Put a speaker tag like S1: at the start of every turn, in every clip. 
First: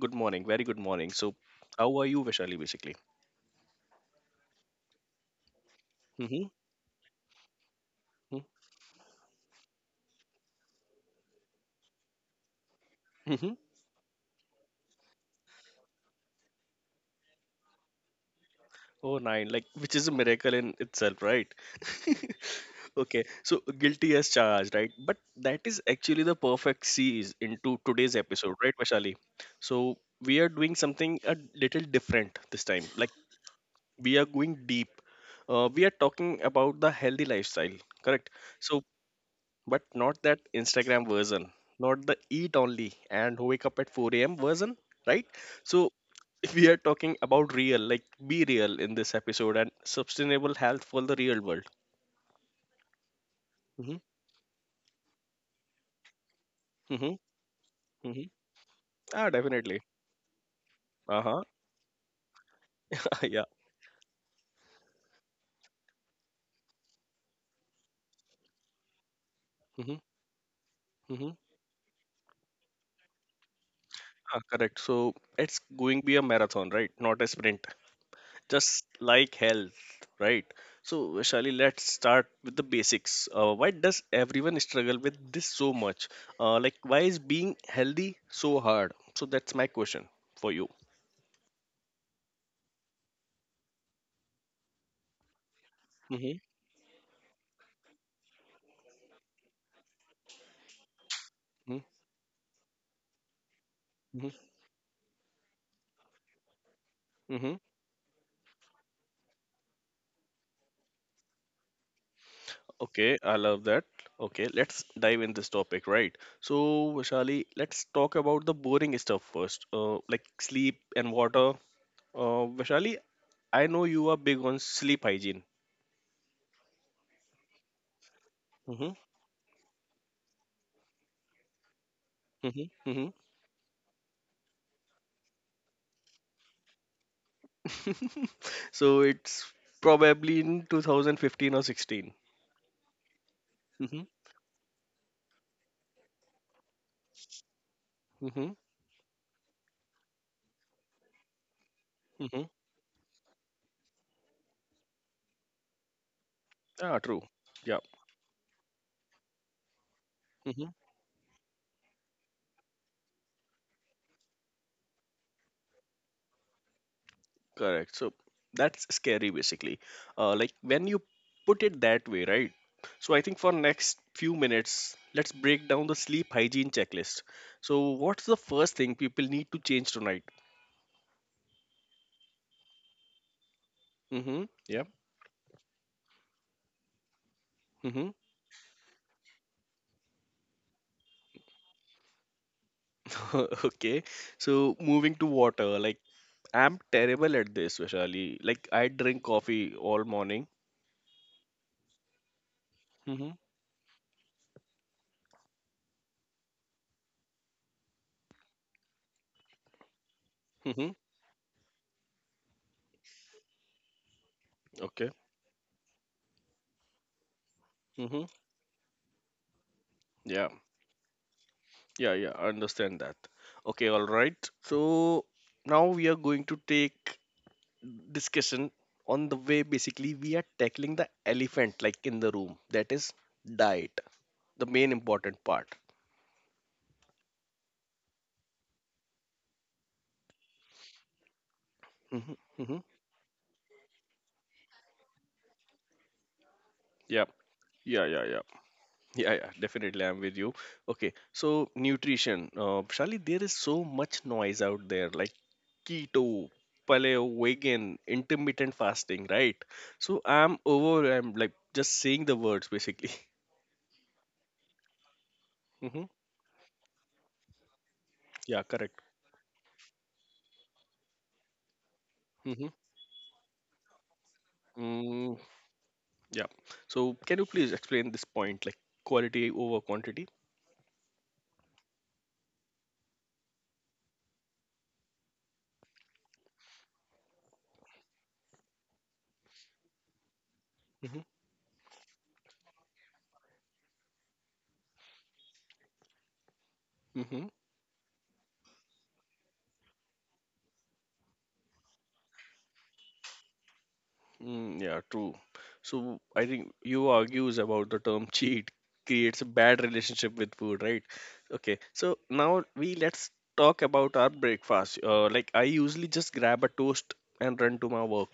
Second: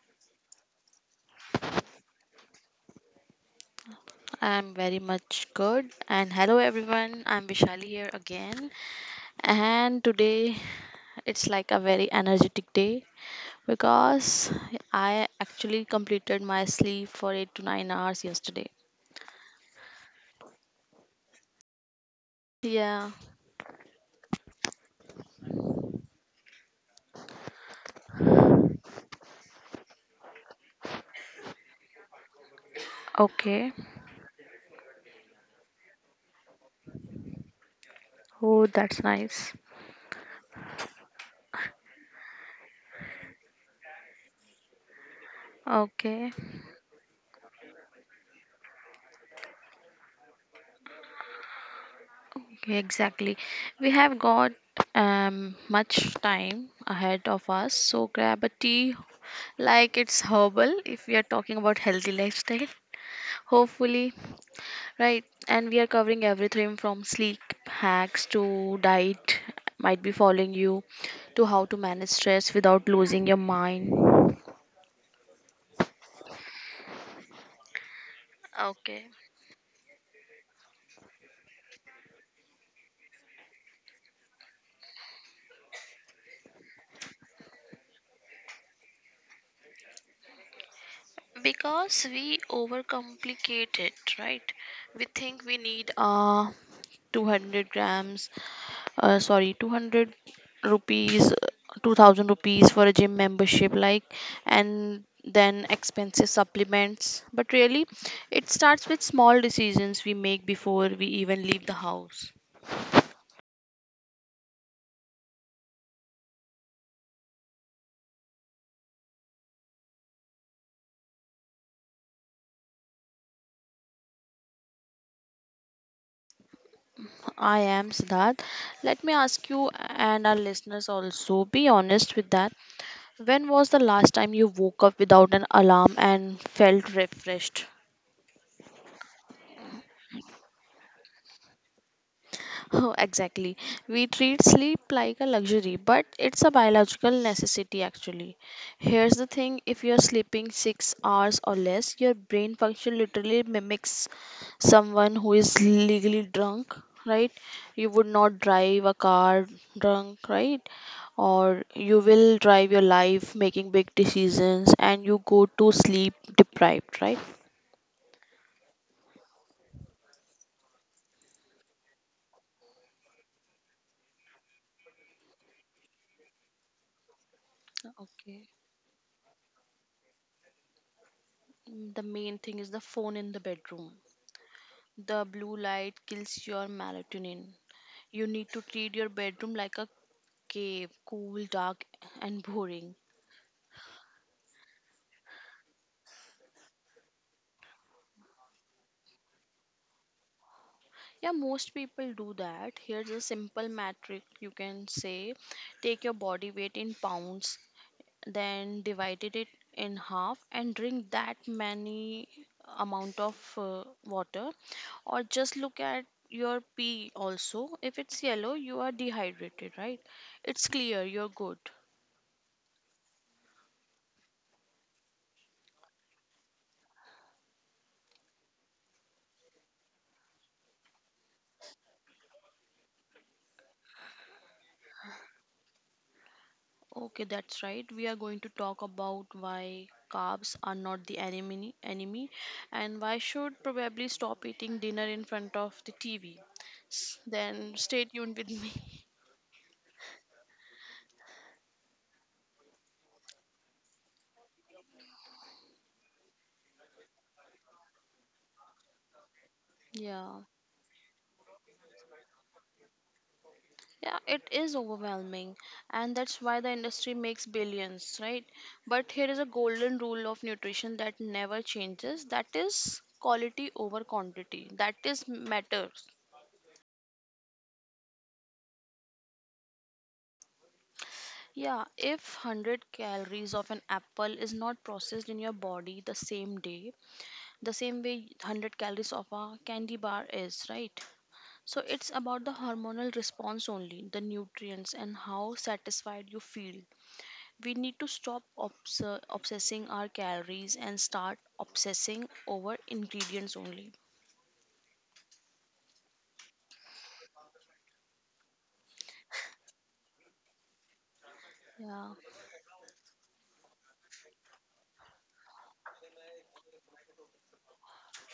S1: Good morning, very good morning. So, how are you, Vishali, basically?
S2: I'm very much good. And
S1: Mm-hmm.
S2: hello, everyone. I'm Vishali here again. And today it's like a very energetic day
S1: Mm-hmm. Mm-hmm.
S2: because I actually completed my sleep for 8 to 9 hours yesterday.
S1: Oh, nine, like which is a miracle in itself, right?
S2: Yeah.
S1: Okay, so guilty as charged, right? But that is actually the perfect sees into today's episode, right, Vashali? So, we are doing something a little different this time, like
S2: Okay.
S1: we are going deep. We are talking about the healthy lifestyle, correct?
S2: Oh,
S1: So,
S2: that's nice.
S1: but not that Instagram version, not the eat only and wake up at 4 a.m. version, right? So
S2: Okay.
S1: we are talking about real, like be real in this episode and sustainable health for the real world.
S2: Okay, exactly. We
S1: Hmm.
S2: have got much time
S1: Hmm.
S2: ahead of us, so
S1: Hmm.
S2: grab a tea,
S1: Ah, definitely.
S2: like it's herbal if we
S1: Uh
S2: are
S1: huh.
S2: talking about healthy lifestyle.
S1: Yeah.
S2: Hopefully. Right, and we are covering everything from sleep hacks to diet,
S1: Mm-hmm,
S2: might be following you,
S1: mm-hmm.
S2: to how to manage stress without losing your mind.
S1: Ah, correct. So it's going to be a marathon, right? Not a sprint. Just
S2: Okay.
S1: like health, right? So, Shali, let's start with the basics. Why does everyone struggle with this so much? Like, why is being healthy so hard? So, that's my question for you.
S2: Because we overcomplicate it, right? We think we need
S1: Mm-hmm.
S2: 200 grams, sorry, 200 rupees, 2000 rupees for a gym membership, like,
S1: Mm-hmm.
S2: and then expensive supplements, but
S1: Hmm.
S2: really it starts with small decisions we make before we even leave the house.
S1: Okay, I love that. Okay, let's dive in this topic, right? So, Vishali, let's talk about the boring stuff first, like sleep and water. Vishali, I know you are big on sleep hygiene.
S2: I am Siddharth,
S1: Mm-hmm.
S2: let me ask you and our listeners also, be honest with that.
S1: Mm-hmm.
S2: When was the last time you woke up without an alarm and felt refreshed?
S1: Mm-hmm. So it's probably in 2015 or 16.
S2: Oh, exactly.
S1: Mm-hmm.
S2: We treat sleep like a luxury, but it's a biological necessity actually.
S1: Mm-hmm.
S2: Here's the thing, if you're sleeping 6 hours or less, your
S1: Mm-hmm.
S2: brain function literally mimics someone who is legally drunk,
S1: Ah, true.
S2: right?
S1: Yeah.
S2: You would not drive a car drunk, right?
S1: Mm-hmm.
S2: Or you will drive your life making big decisions and you go to sleep deprived, right?
S1: Correct. So that's scary, basically. Like when you put it that way, right? So I think for next few minutes, let's break down the sleep hygiene checklist. So what's the
S2: Okay.
S1: first thing people need to change tonight?
S2: The main thing is the phone in the bedroom.
S1: Mm-hmm. Yeah.
S2: The blue light kills your melatonin.
S1: Mm-hmm.
S2: You need to treat your bedroom like a cave, cool, dark, and boring.
S1: Okay. So moving to water, like I'm terrible at this, Vishali. Like I drink coffee all morning.
S2: Yeah, most people do that. Here's a
S1: Mm-hmm.
S2: simple metric you can say: take your body weight in pounds, then divided it in half, and drink that many amount of water,
S1: Okay.
S2: or just look at your pee also. If it's
S1: Mm-hmm.
S2: yellow, you are dehydrated, right?
S1: Yeah.
S2: It's clear, you're good.
S1: Yeah. Yeah. I understand that. Okay. All right. So now we are going to take discussion on the way basically we are tackling the elephant like in the room that is diet, the main important part.
S2: Okay, that's right. We are going to talk about why carbs are not the enemy,
S1: Mm-hmm, mm-hmm.
S2: and why should probably stop eating dinner in front of the TV.
S1: Yeah,
S2: Then
S1: yeah,
S2: stay
S1: yeah,
S2: tuned
S1: yeah,
S2: with me.
S1: yeah, yeah, definitely I'm with you. Okay, so nutrition, Shali, there is so much noise out there like keto, paleo, vegan, intermittent fasting, right? So
S2: Yeah.
S1: I'm overwhelmed, like just saying the words basically.
S2: Yeah, it is overwhelming,
S1: Hmm.
S2: and that's why the industry makes billions, right?
S1: Yeah, correct.
S2: But here is a golden rule of nutrition that never changes, that
S1: Hmm.
S2: is quality over quantity, that is
S1: Mm,
S2: matters.
S1: yeah. So can you please explain this point, like quality over quantity?
S2: Yeah, if 100 calories of an apple is not processed in your body the same day, the same way 100 calories of a candy bar is, right?
S1: Hmm.
S2: So it's about the hormonal response only, the nutrients, and how satisfied you feel.
S1: Hmm.
S2: We need to stop obsessing our calories and start obsessing over ingredients only.
S1: Mm, yeah, true. So I think you argues about the term cheat creates a bad relationship with food, right? Okay.
S2: Yeah.
S1: So now we let's talk about our breakfast. Like I usually just grab a toast and run to my work.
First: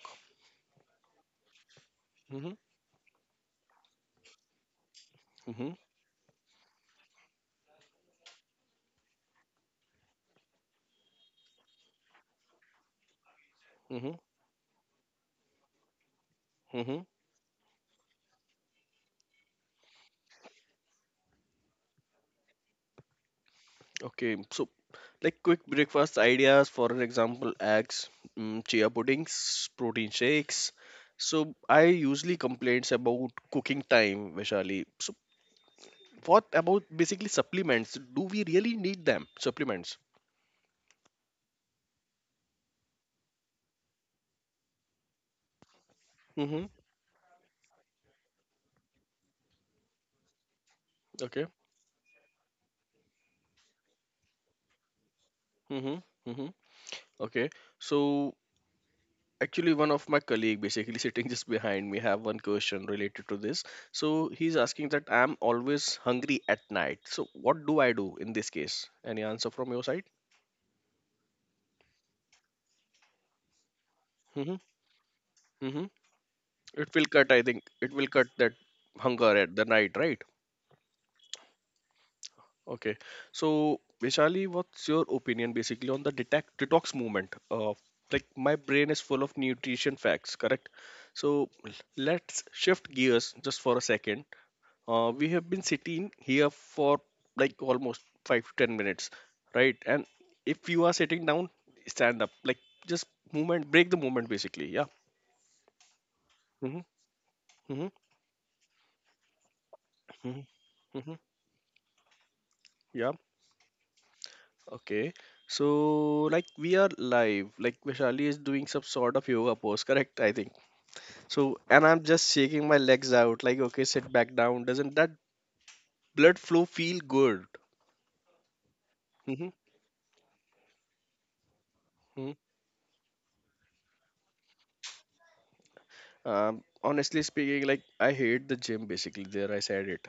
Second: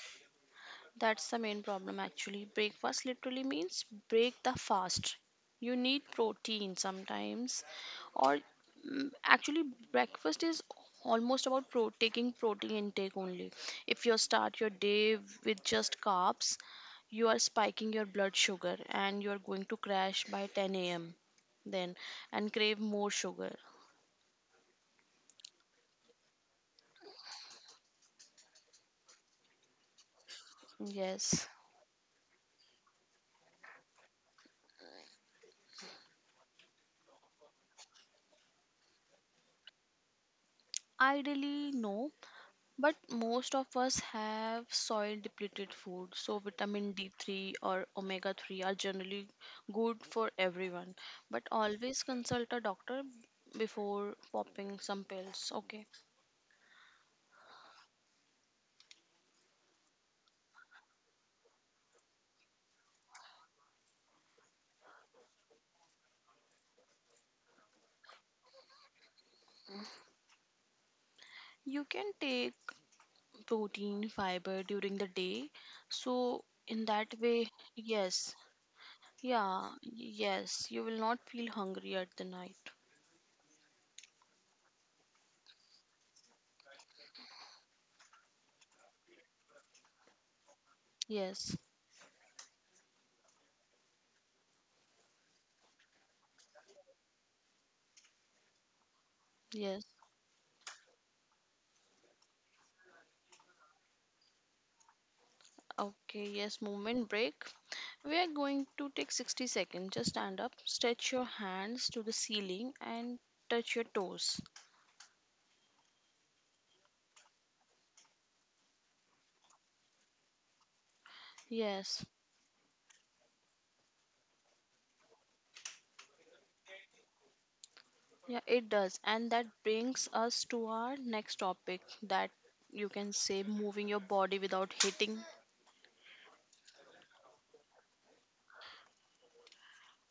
S2: That's the main problem actually.
S1: Mm-hmm,
S2: Breakfast literally means break the fast.
S1: mm-hmm,
S2: You need protein sometimes, or actually, breakfast is almost about taking protein intake only. If
S1: mm-hmm,
S2: you start your day with just carbs,
S1: mm-hmm.
S2: you are spiking your blood sugar and you are going to crash by 10 a.m., then, and crave more sugar.
S1: Okay, so like quick breakfast ideas, for an example, eggs, chia puddings, protein shakes.
S2: Yes,
S1: So I usually complains about cooking time, Vaishali. So what about basically supplements? Do we really need them? Supplements.
S2: ideally, no. But most of us have soil depleted food, so
S1: Mm-hmm.
S2: vitamin D3 or omega 3 are generally good for everyone. But
S1: Okay.
S2: always consult a doctor before popping some pills. Okay,
S1: Mm-hmm. Mm-hmm. Okay. So actually one of my colleague basically sitting just behind me have one question related to this, so he's asking that I'm always hungry at night, so what do I do in this case? Any answer from your side?
S2: you can take protein,
S1: Mm-hmm.
S2: fiber during the day,
S1: Mm-hmm.
S2: so in
S1: it will
S2: that
S1: cut I
S2: way,
S1: think it will cut
S2: yes,
S1: that hunger at the
S2: yeah,
S1: night, right?
S2: yes, you will not feel hungry at the night.
S1: Okay. So Vishali, what's your opinion basically on the detac detox movement, like my brain is full of nutrition facts, correct? So
S2: Yes,
S1: l- let's shift gears just for a second. We have been sitting here for like almost 5 to 10 minutes, right?
S2: yes.
S1: And if you are sitting down, stand up. Like just movement, break the movement basically. Yeah.
S2: Okay, yes,
S1: Hmm.
S2: movement break.
S1: Hmm.
S2: We are going to take 60 seconds. Just stand
S1: Hmm.
S2: up, stretch
S1: Hmm.
S2: your hands to the ceiling,
S1: Yeah.
S2: and touch your toes.
S1: Okay. So like we are live. Like Vishali is doing some sort of yoga pose, correct? I think. So and
S2: Yes,
S1: I'm just shaking my legs out. Like okay, sit back down. Doesn't that blood flow feel good?
S2: yeah, it does. And that
S1: Hmm.
S2: brings us to our next topic, that,
S1: Hmm.
S2: you can say, moving your body without hitting.
S1: Honestly speaking, like I hate the gym. Basically, there I said it.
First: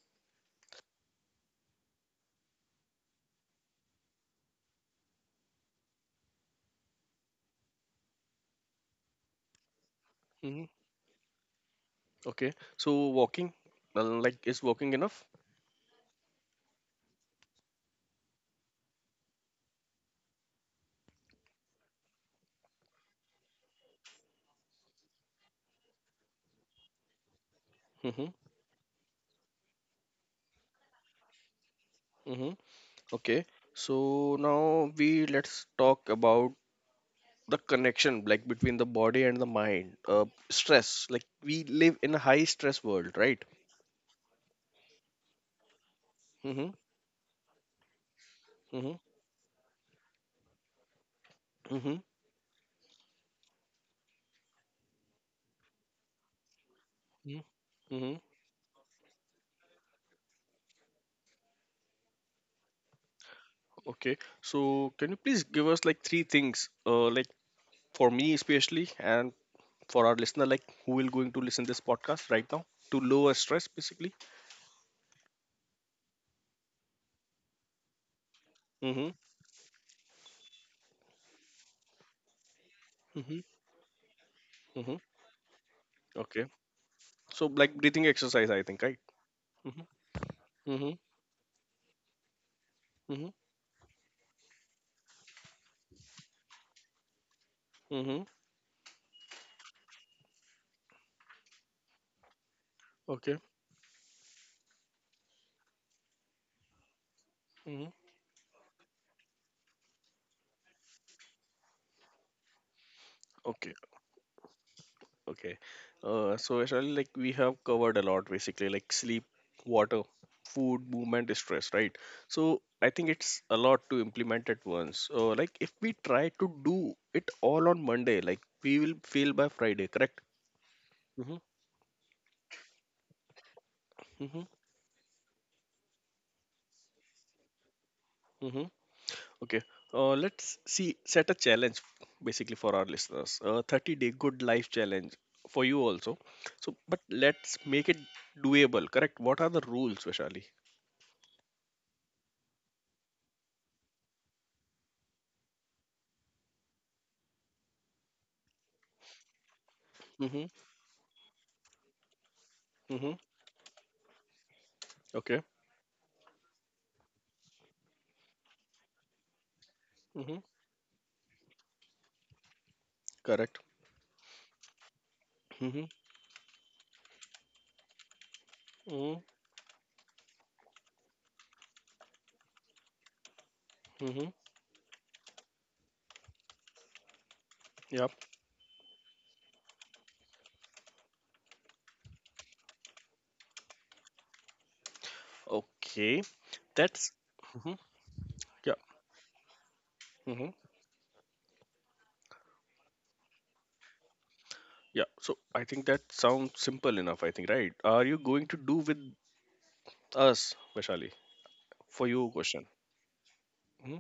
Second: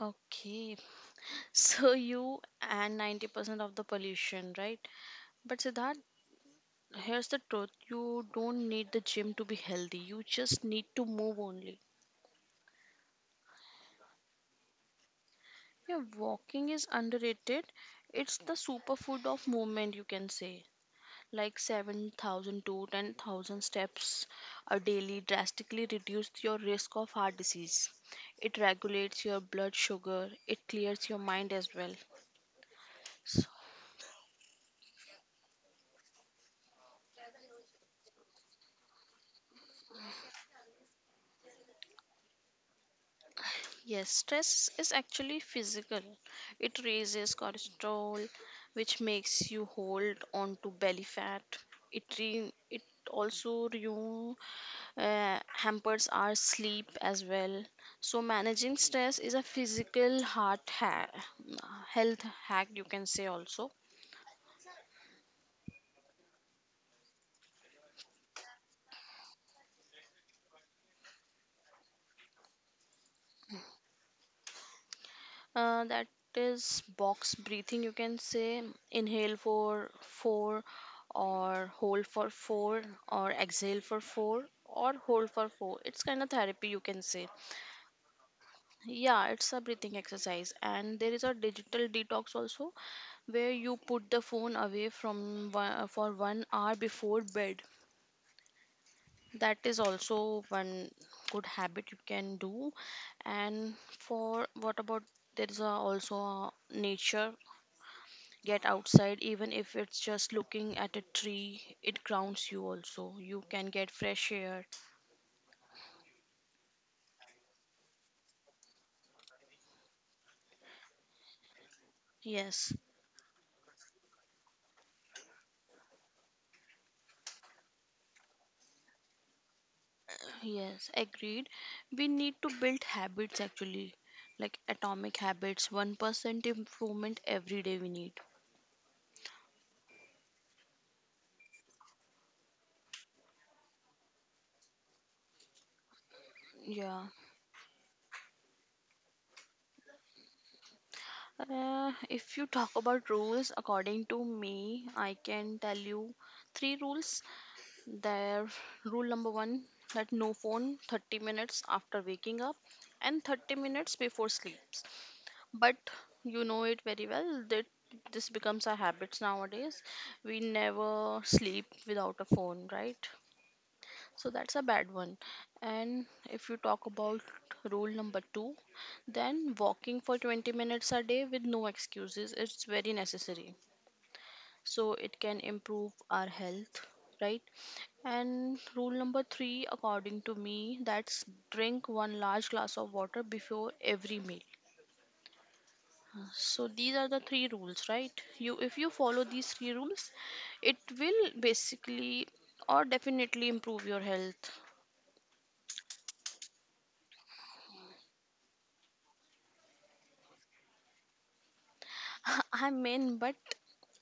S2: Okay, so you and 90% of the pollution, right? But Siddharth, here's the truth, you don't need the gym to be healthy, you just
S1: Hmm.
S2: need to move only.
S1: Okay. So walking, like, is walking enough?
S2: Yeah, walking is underrated. It's the superfood of movement, you can say. Like 7,000 to 10,000 steps a daily drastically reduce your risk of heart disease.
S1: Mm-hmm.
S2: It regulates your blood sugar, it clears your mind as well.
S1: Mm-hmm.
S2: So,
S1: Okay. So now we let's talk about the connection, like, between the body and the mind. Stress. Like, we live in a high stress world, right?
S2: yes, stress is actually physical.
S1: Mm-hmm.
S2: It raises cholesterol,
S1: Mm-hmm.
S2: which makes you hold on to belly fat.
S1: Mm-hmm.
S2: It also renew hampers our sleep as
S1: Mm-hmm.
S2: well.
S1: Mm-hmm.
S2: So managing stress is a physical health hack, you can say, also.
S1: Okay. So can you please give us like three things, like for me especially, and for our listener, like who will going to listen this podcast right now, to lower stress, basically.
S2: That is box breathing, you can say:
S1: Mm-hmm.
S2: inhale for four or hold for four or
S1: Mm-hmm.
S2: exhale for four or
S1: Mm-hmm.
S2: hold for four. It's kind of
S1: Okay.
S2: therapy, you can say.
S1: So like breathing exercise, I think, right?
S2: Yeah, it's a breathing
S1: Mm-hmm.
S2: exercise,
S1: Mm-hmm.
S2: and there is a digital detox also,
S1: Mm-hmm.
S2: where you put the phone away for 1 hour before bed.
S1: Mm-hmm.
S2: That is also one good habit you can do.
S1: Okay.
S2: And for what about, there's a, also a nature:
S1: Mm-hmm.
S2: get outside, even if it's just looking at a tree, it grounds you, also you can
S1: Okay.
S2: get fresh air.
S1: Okay. So actually, like we have covered a lot, basically, like sleep, water, food, movement, stress, right? So
S2: Yes.
S1: I think it's a lot to implement at once. Like if we try to do it all on Monday, like we will fail by Friday, correct?
S2: Yes,
S1: Mm-hmm.
S2: agreed. We need to build habits actually, like atomic habits, 1% improvement every day we need.
S1: Mm-hmm. Okay, let's see, set a challenge basically for our listeners. A 30-day good life challenge for you also. So, but
S2: Yeah.
S1: let's make it doable, correct? What are the rules, Vishali?
S2: If you talk about rules, according to me, I can tell you three rules. There, rule number one, that no
S1: Mm-hmm.
S2: phone 30 minutes after waking up
S1: Mm-hmm.
S2: and 30 minutes before sleeps.
S1: Okay.
S2: But you know it very well that this becomes our habits nowadays.
S1: Mm-hmm.
S2: We never sleep without a phone, right?
S1: Correct.
S2: So that's a bad one.
S1: Mm-hmm.
S2: And if you talk about rule number two,
S1: Mm-hmm.
S2: then walking for 20 minutes a day with no excuses is very necessary.
S1: Mm-hmm.
S2: So it can improve our health, right?
S1: Yep.
S2: And rule number three, according to me, that's drink one large glass of water before every meal.
S1: Okay.
S2: So these are
S1: That's.
S2: the three
S1: Mm-hmm.
S2: rules, right? You,
S1: Yeah.
S2: if you follow these three rules,
S1: Mm-hmm.
S2: it will basically or definitely improve your health.
S1: Yeah. So I think that sounds simple enough, I think, right? Are you going to do with us, Vishali? For you, question.
S2: I'm in, but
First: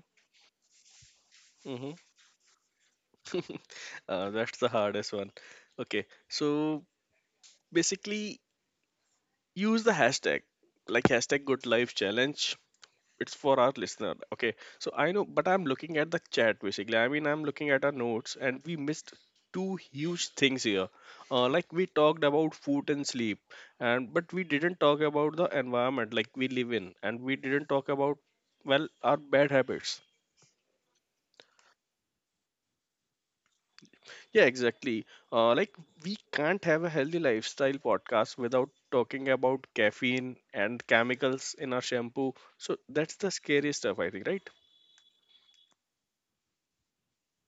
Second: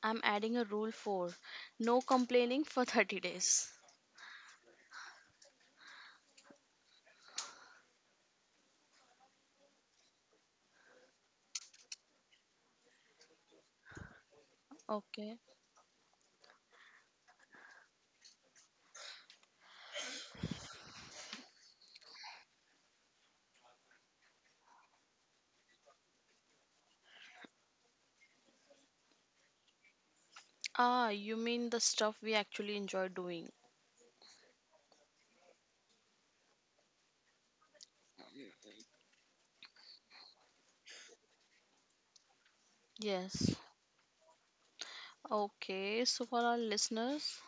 S2: I'm adding a rule for
S1: Mm-hmm.
S2: no complaining for 30
S1: Mm-hmm.
S2: days.
S1: That's the hardest one. Okay, so basically use the hashtag like hashtag good life challenge. It's for our listener. Okay, so I know,
S2: Okay.
S1: but I'm looking at the chat basically. I mean, I'm looking at our notes and we missed two huge things here. Like we talked about food and sleep, and but we didn't talk about the environment like we live in, and we didn't talk about well our bad habits.
S2: Ah, you mean the stuff we actually enjoy doing?
S1: Yeah, exactly. Like we can't have a healthy lifestyle podcast without talking about caffeine and chemicals in our shampoo. So that's the
S2: Yes.
S1: scary stuff, I think, right?
S2: Okay, so for our listeners,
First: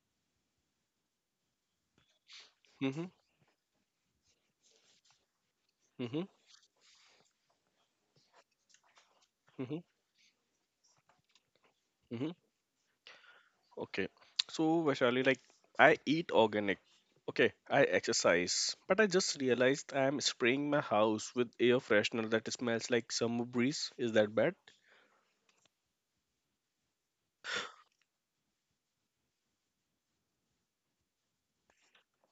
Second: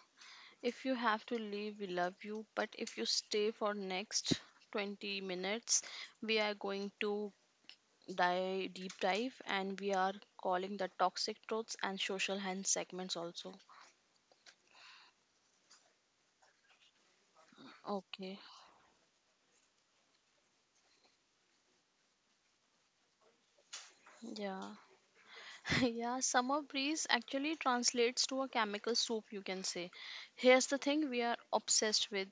S2: if you have to leave, we love you, but if you
S1: Mm-hmm.
S2: stay for next 20 minutes,
S1: Mm-hmm.
S2: we are going to dive deep dive,
S1: Mm-hmm.
S2: and we are calling the toxic truths and
S1: Mm-hmm.
S2: social hand segments also.
S1: Okay. So Vaishali, like I eat organic. Okay, I
S2: Okay,
S1: exercise, but I just realized I am spraying my house with air freshener that smells like summer breeze. Is that bad?
S2: yeah. Yeah, summer breeze actually translates to a chemical soup, you can say. Here's the thing, we are obsessed with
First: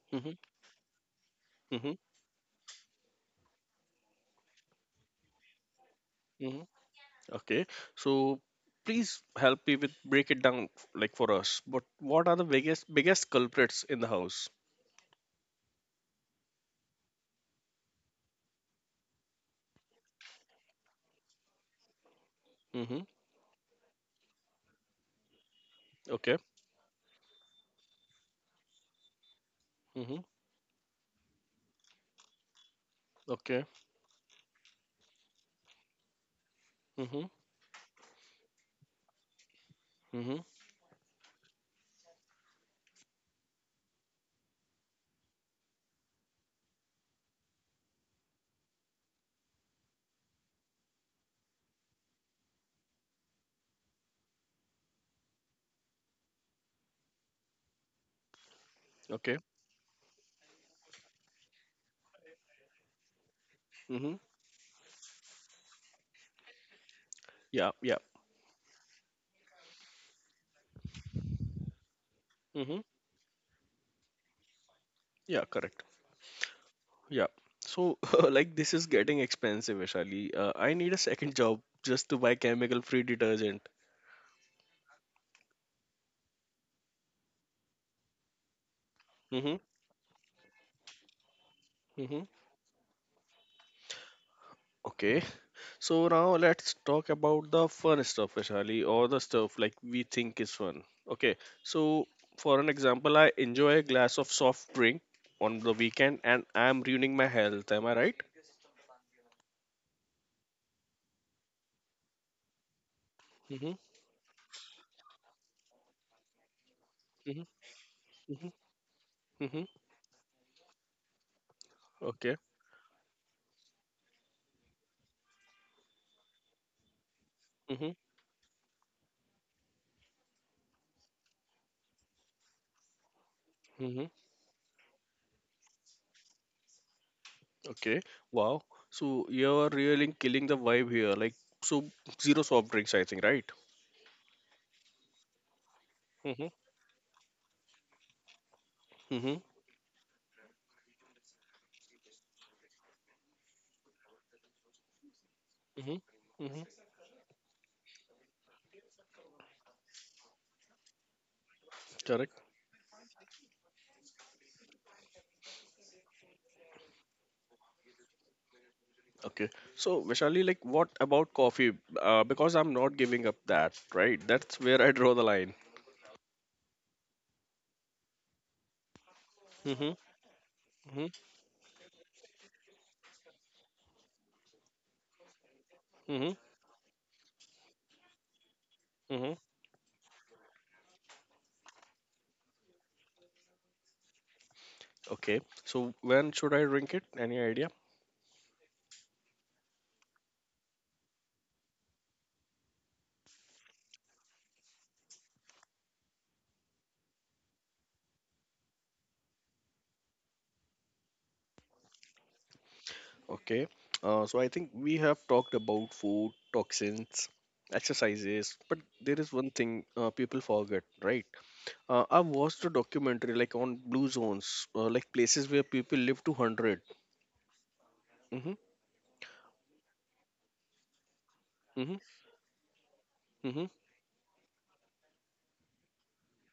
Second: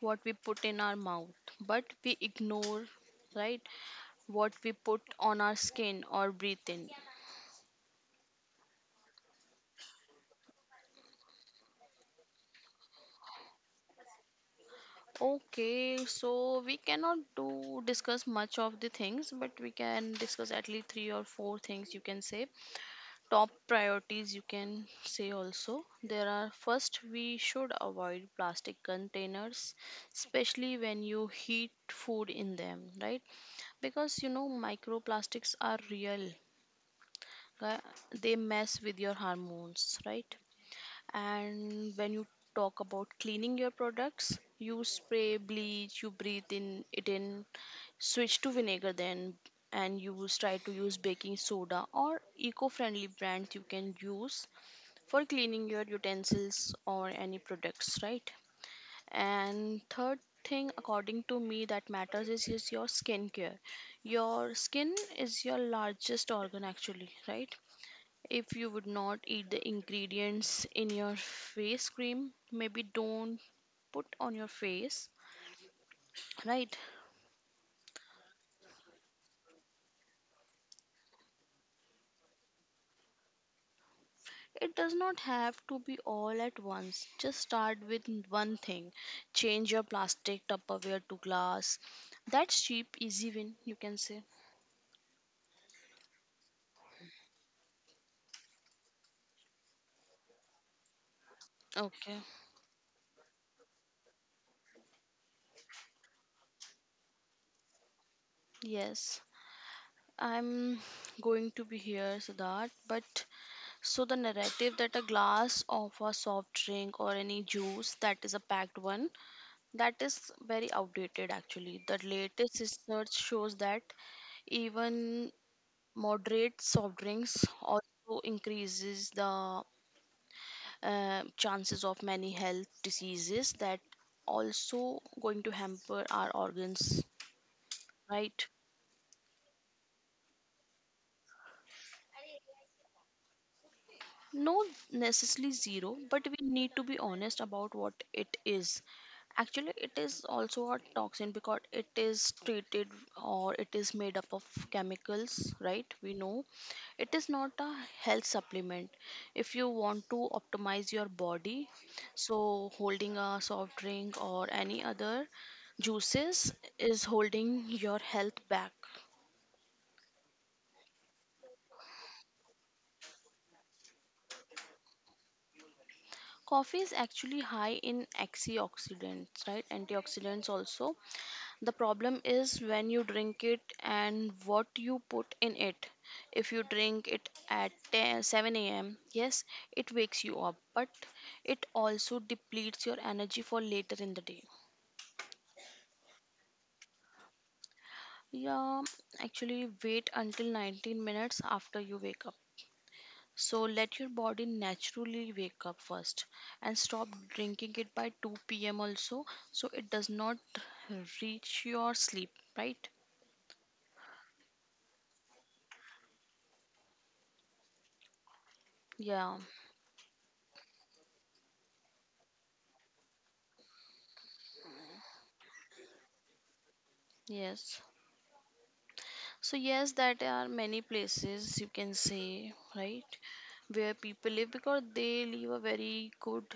S2: what
S1: Mm-hmm.
S2: we put in our mouth, but
S1: Mm-hmm.
S2: we ignore, right, what we put on our skin or
S1: Mm-hmm.
S2: breathe in.
S1: Okay, so please help me with break it down, like for us. But what are the biggest culprits in the house?
S2: Okay, so we cannot do discuss much of the things, but we can discuss at least three or four things, you can say.
S1: Mm-hmm.
S2: Top priorities you can say also. There
S1: Okay.
S2: are, first, we should avoid plastic containers,
S1: Mm-hmm.
S2: especially when you heat food in them, right?
S1: Okay.
S2: Because, you know, microplastics are real.
S1: Mm-hmm.
S2: uh, they mess with your hormones, right?
S1: Mm-hmm.
S2: And when you talk about cleaning your products, you spray bleach, you breathe in it, in, switch to vinegar then, and use try to use baking soda or eco-friendly brands you can use for cleaning your utensils or any products, right?
S1: Okay.
S2: And third thing, according to me, that matters is your skincare.
S1: Mm-hmm.
S2: Your skin is your largest organ, actually, right?
S1: Yeah. Yeah.
S2: If you would not eat the ingredients in your face cream,
S1: Mm-hmm.
S2: maybe don't put on your face,
S1: Yeah. Correct.
S2: right?
S1: Yeah. So like this is getting expensive, Vishali. I need a second job just to buy chemical free detergent.
S2: It does not have to be all at once. Just start with one thing.
S1: Mm-hmm.
S2: Change your plastic Tupperware to glass.
S1: Mm-hmm.
S2: That's cheap, easy win, you can say.
S1: Okay. So now let's talk about the fun stuff, Vishali, or the stuff like we think is fun. Okay, so
S2: Okay,
S1: for an example, I enjoy a glass of soft drink on the weekend and I'm ruining my health. Am I right?
S2: yes. I'm going to be here, Siddharth. But
S1: Mm-hmm.
S2: so the narrative that a glass of a soft drink or any
S1: Mm-hmm.
S2: juice that is a
S1: Mm-hmm.
S2: packed one,
S1: Mm-hmm.
S2: that is very outdated actually. The
S1: Okay.
S2: latest research shows that even moderate soft drinks
S1: Mm-hmm.
S2: also increases the chances of many health diseases, that
S1: Mm-hmm.
S2: also going to hamper our organs,
S1: Okay.
S2: right?
S1: Wow. So you're really killing the vibe here. Like so zero soft drinks, I think, right?
S2: No, necessarily zero, but we
S1: Mm-hmm.
S2: need to be honest about what it is.
S1: Mm-hmm.
S2: Actually, it is also a toxin because it is treated or it is made up of chemicals, right?
S1: Mm-hmm.
S2: We know
S1: Mm-hmm.
S2: it is not a health supplement. If you want to optimize your body,
S1: Correct.
S2: so holding a soft drink or any other juices is holding your health back.
S1: Okay. So, Vishali, like, what about coffee? Because I'm not giving up that, right? That's where I draw the line.
S2: Coffee is actually high in antioxidants, right?
S1: Mm-hmm. Mm-hmm.
S2: Antioxidants also. The problem is when you drink it and what you put in it.
S1: Mm-hmm.
S2: If you drink it at 10, 7 a.m.,
S1: Mm-hmm.
S2: yes, it wakes you up, but it also depletes your energy for later in the day.
S1: Okay. So, when should I drink it? Any idea?
S2: Yeah, actually, wait until 19 minutes after you wake up. So let your body naturally wake up first and stop drinking it by 2 p.m. also, so it does not reach your sleep, right?
S1: Okay. So, I think we have talked about food, toxins, exercises, but there
S2: Yeah,
S1: is one thing people forget, right? I watched a documentary like on blue zones, like places where people live to 100.
S2: yes.
S1: Mm-hmm.
S2: So yes, that are many places you can
S1: Mm-hmm.
S2: say, right,
S1: Mm-hmm.
S2: where people live because they live a very good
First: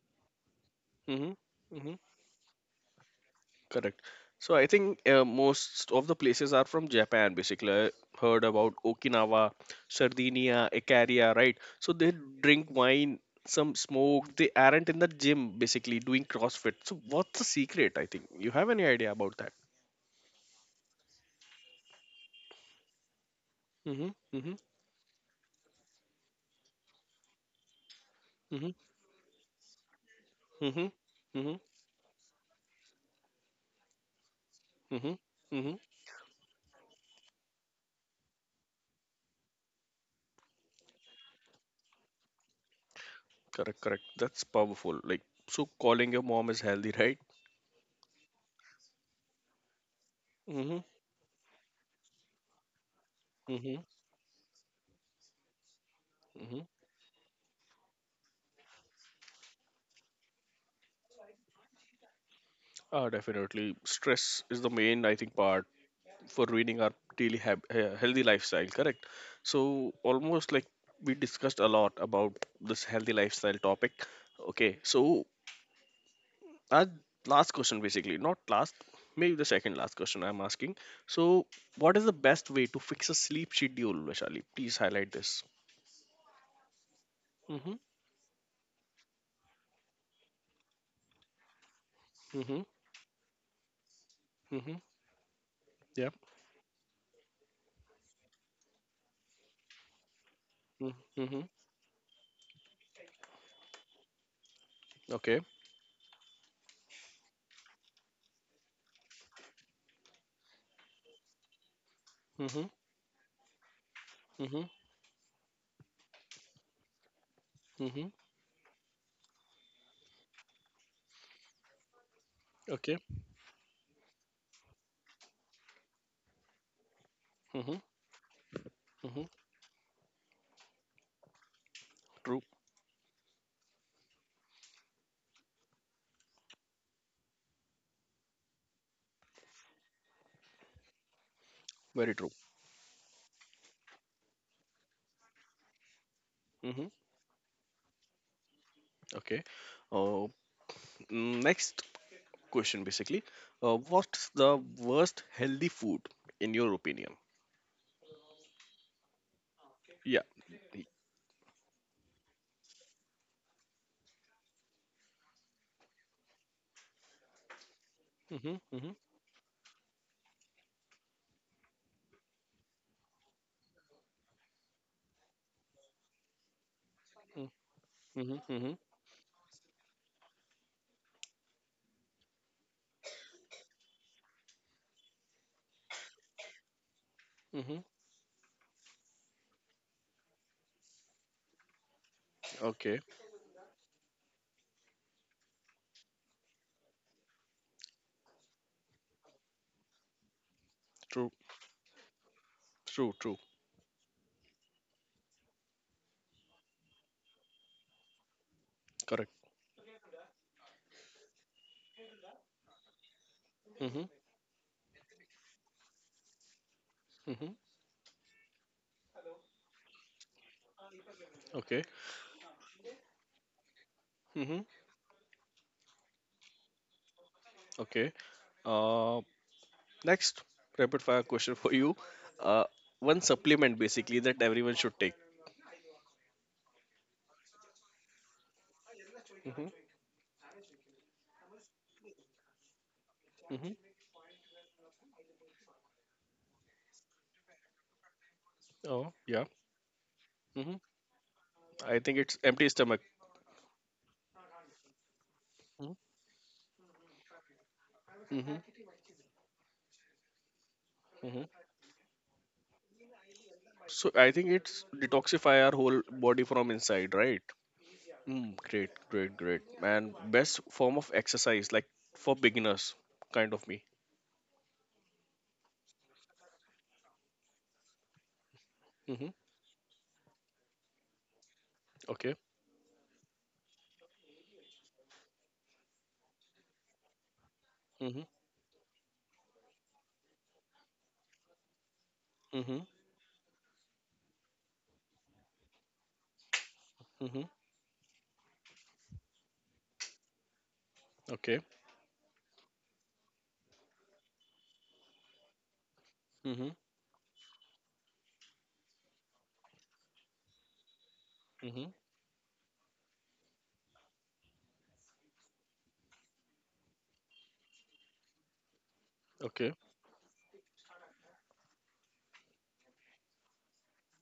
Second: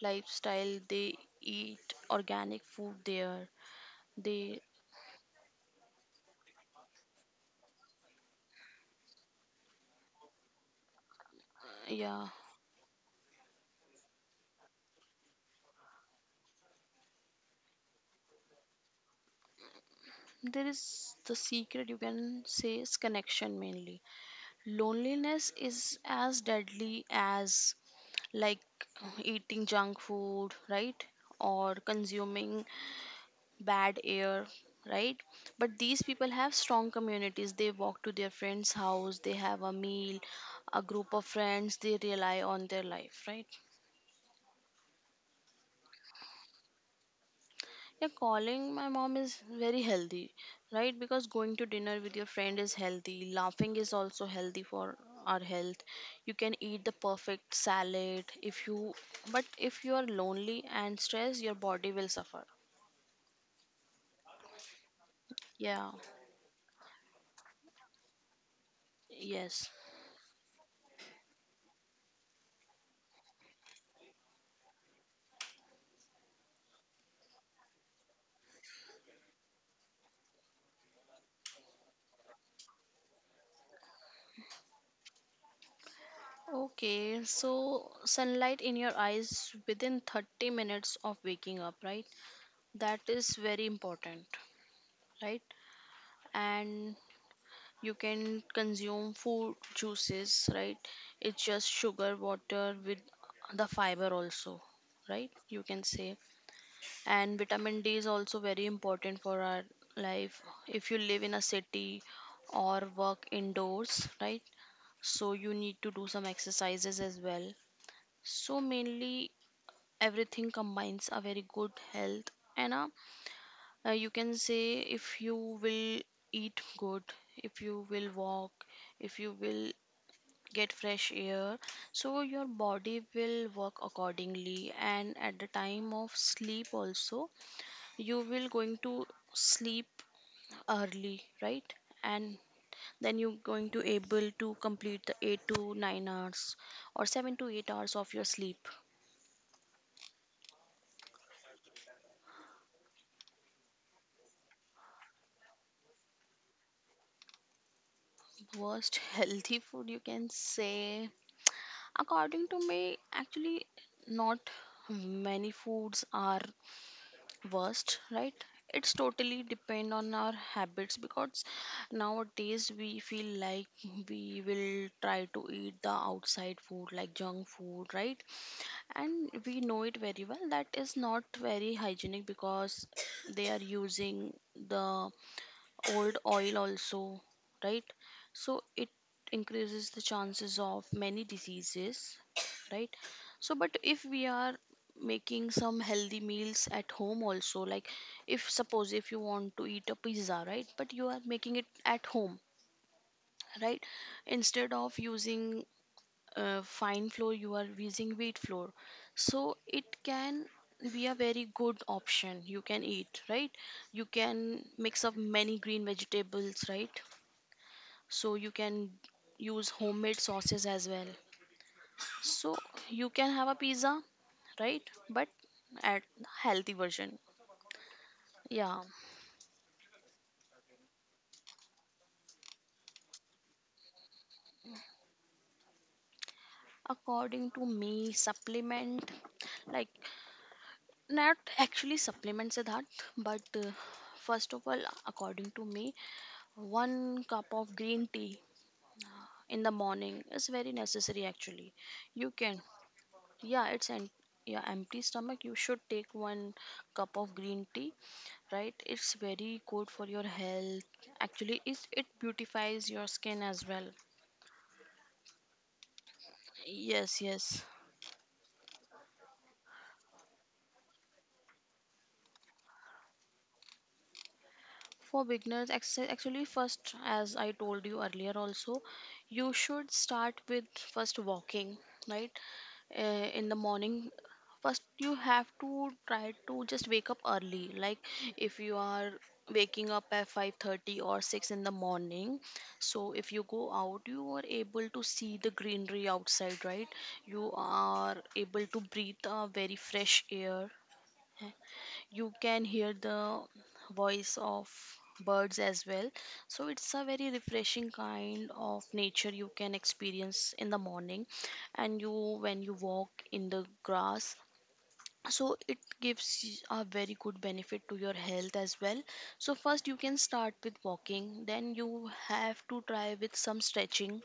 S2: lifestyle. They eat
S1: Mm-hmm.
S2: organic food there.
S1: Correct. So
S2: They,
S1: I think most of the places are from Japan. Basically, I heard about Okinawa, Sardinia, Icaria, right? So they
S2: yeah,
S1: drink wine, some smoke. They aren't in the gym, basically doing CrossFit. So what's the secret? I think you have any idea about that?
S2: there is the secret, you can say, is connection mainly.
S1: Mm-hmm. Mm-hmm.
S2: Loneliness is as deadly as, like,
S1: Mm-hmm.
S2: eating junk food,
S1: Mm-hmm.
S2: right?
S1: Mm-hmm.
S2: Or consuming bad air,
S1: Mm-hmm.
S2: right?
S1: Mm-hmm.
S2: But these people have strong communities. They walk to their friend's house, they have a meal, a group of friends they rely on their life, right?
S1: Correct. Correct. That's powerful. Like so, calling your mom is healthy, right?
S2: Yeah, calling my mom is very healthy,
S1: Mm-hmm.
S2: right? Because going to dinner with your friend is healthy, laughing
S1: Mm-hmm.
S2: is also healthy for our health. You can
S1: Mm-hmm.
S2: eat the perfect salad if you, but if you are lonely and stressed, your body will suffer.
S1: Ah, definitely. Stress is the main, I think, part
S2: Yeah,
S1: for ruining our daily healthy lifestyle, correct?
S2: yes.
S1: So almost like we discussed a lot about this healthy lifestyle topic. Okay, so our last question basically, not last, maybe the second last question I'm asking. So what is the best way to fix a sleep schedule, Vashali? Please highlight this.
S2: Okay,
S1: Mm-hmm.
S2: so sunlight in your eyes within 30 minutes of waking up, right?
S1: Mm-hmm.
S2: That is very important,
S1: Mm-hmm.
S2: right?
S1: Yeah.
S2: And you can consume food juices, right? It's
S1: Mm-hmm.
S2: just sugar, water with the fiber also, right?
S1: Okay.
S2: You can say. And vitamin D is also very important for our life. If you live in a city
S1: Mm-hmm.
S2: or work indoors, right?
S1: Mm-hmm.
S2: So you need to do some exercises as well.
S1: Mm-hmm.
S2: So mainly everything combines a very good health and a,
S1: Okay.
S2: you can say, if you will eat good, if
S1: Mm-hmm.
S2: you will walk, if
S1: Mm-hmm.
S2: you will get fresh air, so
S1: True.
S2: your body will work accordingly, and at the time of sleep also you will going to sleep early, right?
S1: Very true.
S2: And then you going to able to complete the 8 to 9 hours
S1: Mm-hmm.
S2: or 7 to 8 hours of your sleep.
S1: Okay. uh, Next question basically. What's the worst healthy food in your opinion?
S2: Worst healthy food, you
S1: Yeah.
S2: can say. According to me, actually, not many foods are worst, right?
S1: Mm-hmm,
S2: It's
S1: mm-hmm,
S2: totally depend on our habits, because nowadays we feel like we will try to eat the outside food like junk
S1: mm-hmm,
S2: food, right?
S1: mm-hmm, mm-hmm.
S2: And we know it very well that is not very hygienic, because they are using the old oil also,
S1: Mm-hmm.
S2: right? So it increases the chances of many diseases, right?
S1: Okay.
S2: So but if we are making some healthy meals at home also, like if suppose if you want to eat a pizza, right, but you are
S1: True.
S2: making it at home,
S1: True. True.
S2: right, instead of using fine flour you are using wheat flour,
S1: Correct.
S2: so it can be a very good option you can eat, right? You
S1: Mm-hmm,
S2: can mix up many green vegetables, right?
S1: mm-hmm.
S2: So you can use homemade sauces as well,
S1: Okay.
S2: so you can have a pizza,
S1: Mm-hmm.
S2: right, but at healthy version.
S1: Okay.
S2: Yeah,
S1: Uh, Next rapid fire question for you. Uh, One supplement basically that everyone should take.
S2: according to me, supplement,
S1: Mm-hmm,
S2: like not actually supplements are that, but
S1: mm-hmm.
S2: first of all, according to me, one cup of green tea
S1: Oh yeah.
S2: in the morning is very
S1: Mm-hmm.
S2: necessary actually.
S1: I think
S2: You
S1: it's
S2: can,
S1: empty stomach.
S2: yeah it's an, yeah empty stomach you should
S1: Mm-hmm,
S2: take one cup of green tea, right?
S1: mm-hmm.
S2: It's very good for your health.
S1: Mm-hmm.
S2: Actually it's, it beautifies your skin as well.
S1: So I think it's detoxify our whole body from inside,
S2: Yes,
S1: right?
S2: yes.
S1: Mm, great, great, great. And best form of exercise, like for beginners, kind of me.
S2: For beginners, actually first, as I told you earlier also,
S1: Mm-hmm.
S2: you should start with first walking, right?
S1: Okay.
S2: uh, in the morning, first you have to try to just wake up early, like
S1: Mm-hmm.
S2: if you are waking up at 5:30 or 6 in the morning,
S1: Mm-hmm.
S2: so if you go out you are able to see the greenery outside, right?
S1: Mm-hmm.
S2: You are able to breathe a very fresh air.
S1: Okay.
S2: You can hear the voice of birds as well. So
S1: Mm-hmm.
S2: it's a very refreshing kind of nature you can experience in the morning.
S1: Mm-hmm.
S2: And you, when you walk in the grass, so it gives a very good benefit to your health as well. So
S1: Okay.
S2: first you can start with walking, then you have to try with some stretching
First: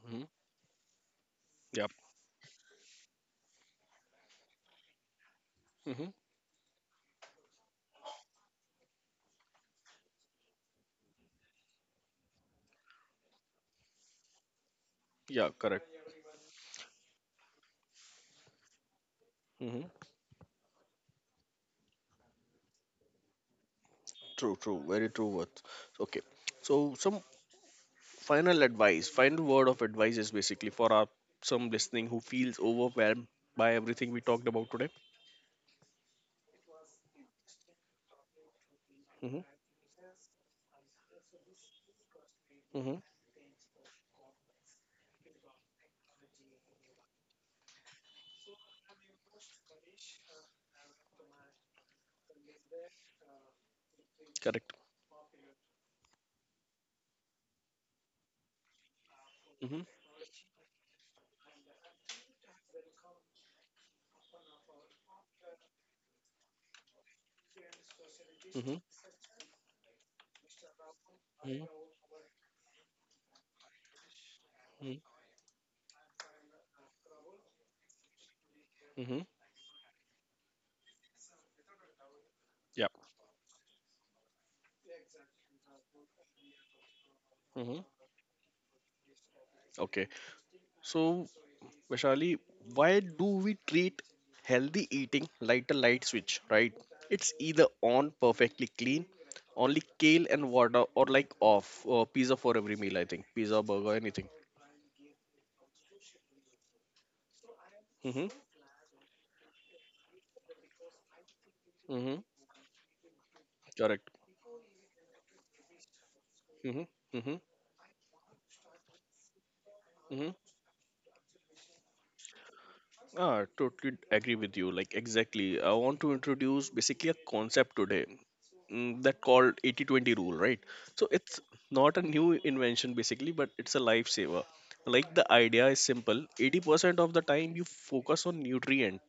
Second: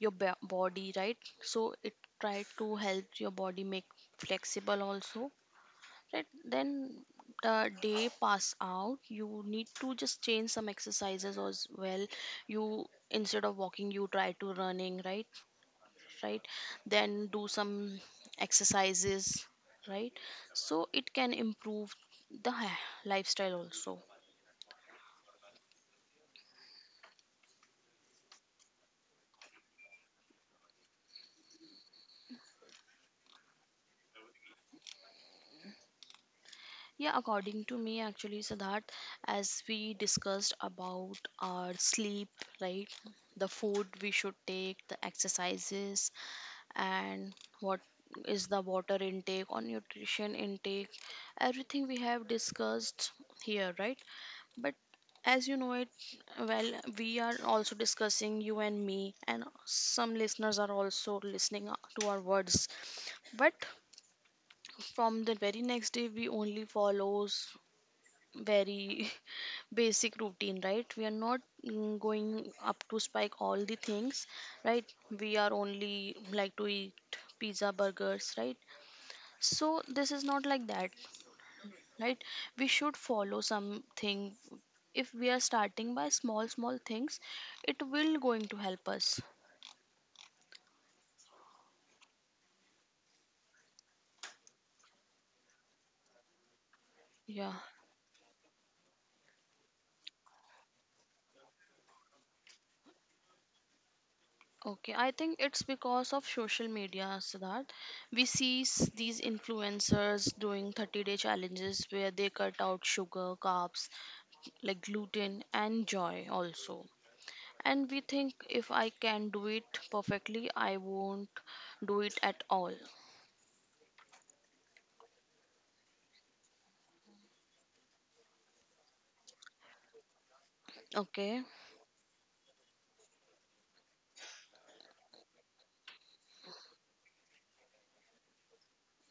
S2: your
S1: Mm-hmm.
S2: body, right? So it
S1: Yep.
S2: try to help your body make flexible also,
S1: Mm-hmm.
S2: right? Then the day pass out, you need to just change some exercises as well. You, instead of walking you try to running, right?
S1: Yeah, correct.
S2: Right, then do some exercises,
S1: Mm-hmm.
S2: right? So it can improve the lifestyle also.
S1: True, true. Very true words. Okay. So some final advice, final word of advice is basically for our some listening who feels overwhelmed by everything we talked about today.
S2: Yeah, according to me, actually, Siddharth,
S1: Mm-hmm.
S2: as we discussed about our sleep, right,
S1: Mm-hmm.
S2: the food we should take, the exercises, and what is the water intake or nutrition intake, everything we have discussed here, right?
S1: Correct.
S2: But as you know it, well, we are also discussing you and me, and
S1: Mm-hmm.
S2: some listeners are also listening to our words. But from the very next day, we only follows
S1: Mm-hmm.
S2: very basic routine, right? We are not going up to spike all the things, right?
S1: Mm-hmm.
S2: We are only like to eat pizza burgers, right?
S1: Mm-hmm.
S2: So this is not like that, right? We
S1: Yeah.
S2: should follow something. If we are starting by small small things, it
S1: Mm-hmm.
S2: will going to help us.
S1: Okay. So Vishali, why do we treat healthy eating like a light switch, right? It's
S2: Yeah,
S1: either on perfectly clean, only kale and water, or like off, or pizza for every meal, I think. Pizza, burger, anything.
S2: okay, I think it's because of social media, so that we
S1: Mm-hmm.
S2: see these influencers doing 30-day challenges where
S1: Mm-hmm.
S2: they cut out sugar carbs
S1: Correct.
S2: like gluten and joy also.
S1: Mm-hmm. Mm-hmm.
S2: And we think if I can do it
S1: Mm-hmm.
S2: perfectly, I won't do it at all.
S1: Ah, totally agree with you. Like exactly. I want to introduce basically a concept today that called 80-20 rule, right? So it's
S2: Okay.
S1: not a new invention basically, but it's a lifesaver. Like the idea is simple. 80% of the time you focus on nutrient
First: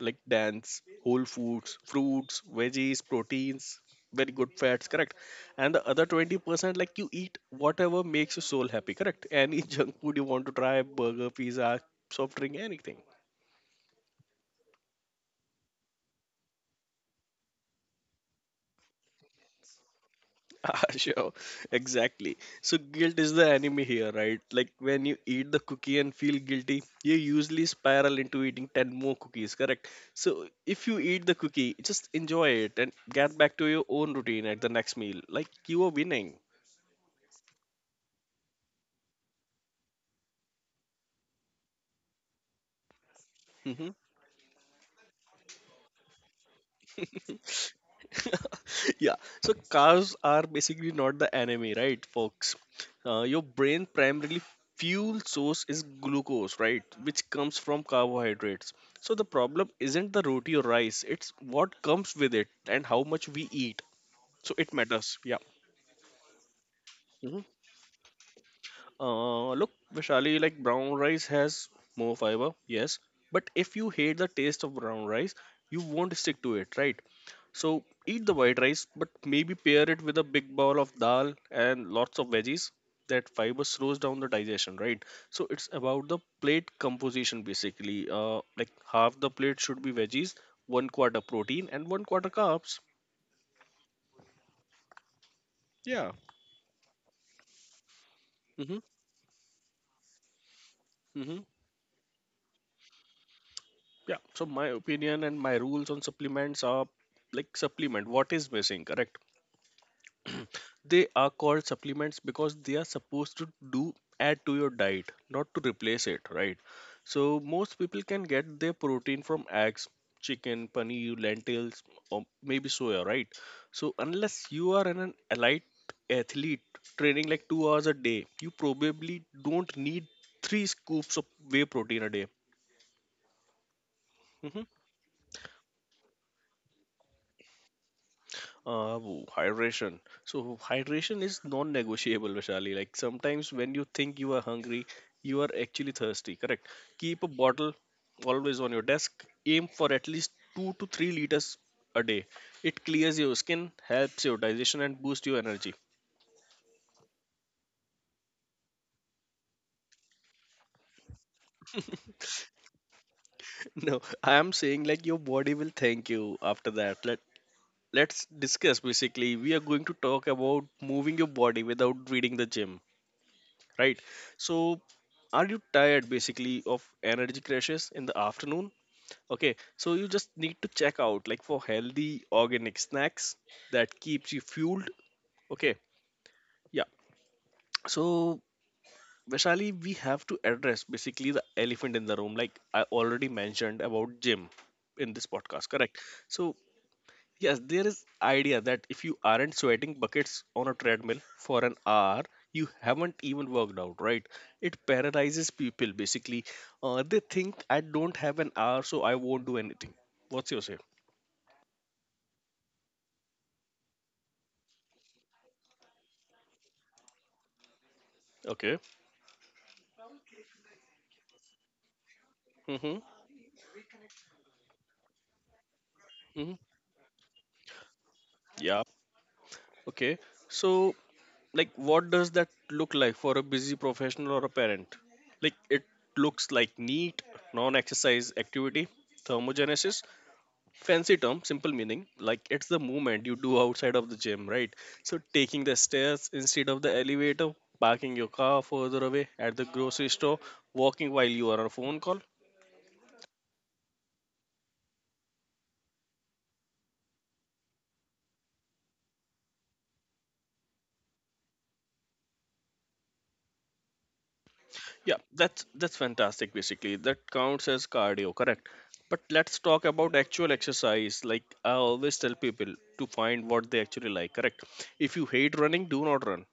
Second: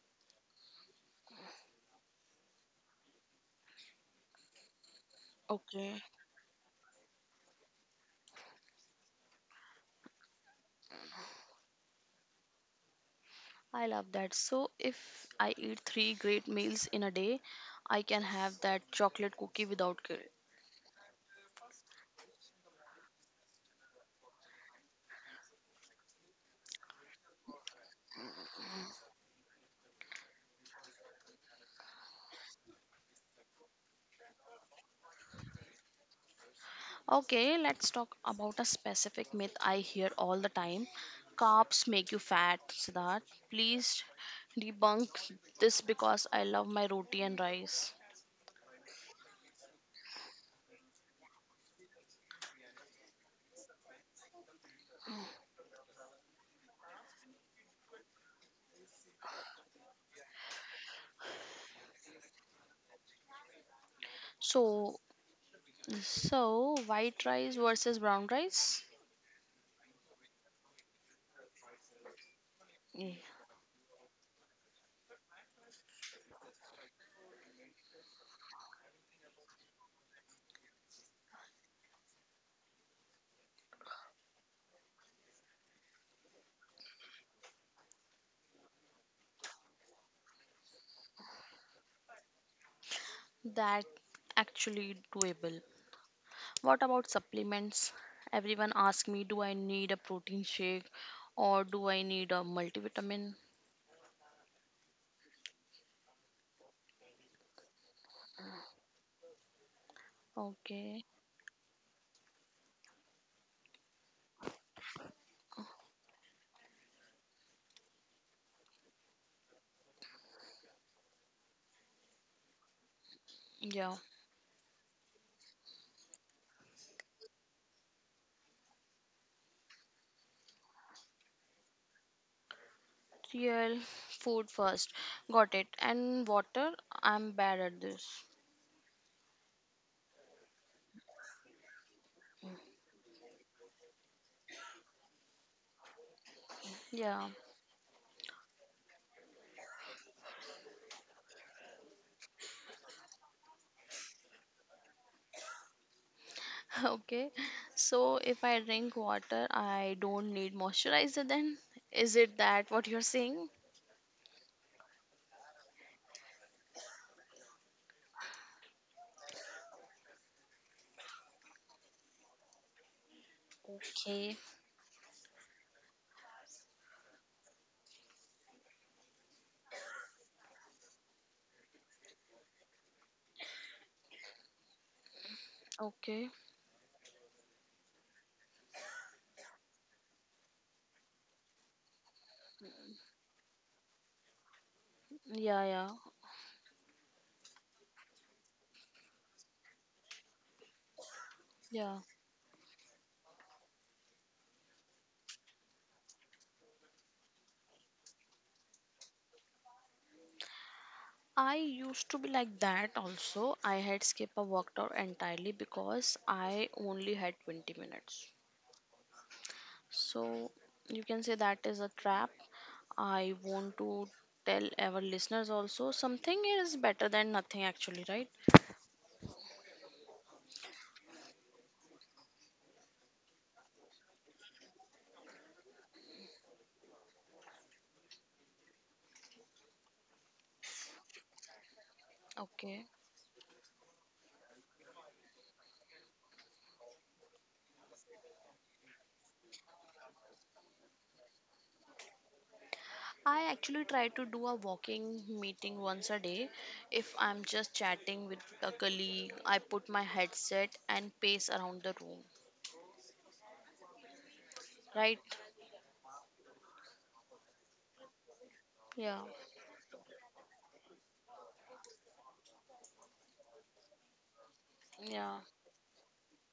S1: like dance, whole foods, fruits, veggies, proteins, very good fats, correct? And the
S2: Okay,
S1: other 20% like you eat whatever makes your soul happy, correct? Any junk food you want to try, burger, pizza, soft drink, anything.
S2: I love that. So, if I eat three great meals in a day, I can have that chocolate cookie without guilt.
S1: Ah, sure, exactly. So guilt is the enemy here, right? Like when you eat the cookie and feel guilty, you usually spiral into eating 10 more cookies, correct? So if you eat the cookie, just enjoy it and get back to your own routine at the next meal. Like you are winning.
S2: Okay, let's talk about a specific myth I hear all the time. Carbs make you fat, Siddharth.
S1: Hmm.
S2: Please debunk this because I love my roti and rice.
S1: Yeah, so cars are basically not the enemy, right, folks? Your brain primarily fuel source is glucose, right, which comes from carbohydrates. So the problem isn't the roti or rice, it's what comes with it and how much we eat, so it
S2: So,
S1: matters, yeah.
S2: so white
S1: Mhm.
S2: rice versus brown rice?
S1: Look, vishali, like brown rice has more fiber, yes,
S2: Mm.
S1: but if you hate the taste of brown rice, you won't stick to it, right? So eat the white rice, but maybe pair it with a big bowl of dal and lots of veggies. That fiber slows down the digestion, right? So it's about the plate composition basically. Like half the plate should be veggies, one quarter protein, and one quarter carbs.
S2: That actually doable.
S1: Yeah.
S2: What about supplements? Everyone
S1: Mm-hmm.
S2: asks me, do I need a protein shake
S1: Mm-hmm.
S2: or do I need a multivitamin?
S1: Yeah. So my opinion and my rules on supplements are like supplement. What is missing? Correct.
S2: Okay,
S1: They are called supplements because they are supposed to do add to your diet, not to replace it, right? So most people can get their protein from eggs, chicken, paneer, lentils, or maybe soya, right?
S2: yeah.
S1: So unless you are an elite athlete training like 2 hours a day, you probably don't need three scoops of whey protein a day.
S2: Real food
S1: Mm-hmm.
S2: first. Got it. And water, I'm bad at this.
S1: Hydration. So hydration is non-negotiable, Vishali. Like sometimes when you think you are hungry, you are actually thirsty. Correct. Keep
S2: Yeah.
S1: a bottle always on your desk. Aim for at least 2 to 3 liters a day. It clears your skin, helps your digestion, and boosts your energy.
S2: Okay. So if I drink water, I don't need moisturizer then? Is it that what you're saying?
S1: No, I am saying like your body will thank you after that. Let's discuss. Basically, we are going to talk about moving your body without reading the gym, right?
S2: Okay.
S1: So, are you tired basically of energy crashes in the afternoon? Okay, so you just need to check out like for healthy organic snacks that keeps you fueled. Okay,
S2: Okay.
S1: yeah. So, Vaishali, we have to address basically the elephant in the room, like I already mentioned about gym in this
S2: Yeah,
S1: podcast,
S2: yeah.
S1: correct? So, yes, there is idea that if you aren't sweating buckets on a treadmill for an
S2: Yeah.
S1: hour, you haven't even worked out, right? It paralyzes people basically. They think I don't have an hour, so I won't do anything. What's your say?
S2: I used to be like that also. I had skipped a workout entirely because I only had 20 minutes.
S1: Okay.
S2: So you can say that is a trap.
S1: Mhm.
S2: I want to tell our listeners also, something
S1: Mhm.
S2: is better than nothing actually, right?
S1: Yeah. Okay. So, like, what does that look like for a busy professional or a parent? Like, it looks like neat, non-exercise activity, thermogenesis, fancy term simple meaning like it's the
S2: Okay.
S1: movement you do outside of the gym, right? So taking the stairs instead of the elevator, parking your car further away at the grocery store, walking while you are on a phone call.
S2: I actually try to do a walking meeting once a day. If I'm just chatting with a colleague, I put my headset and pace around the room,
S1: Yeah,
S2: right?
S1: that's fantastic basically, that counts as cardio, correct?
S2: Yeah.
S1: But let's talk about actual exercise, like I always tell people to find what they actually like, correct? If you
S2: Yeah.
S1: hate running, do not run.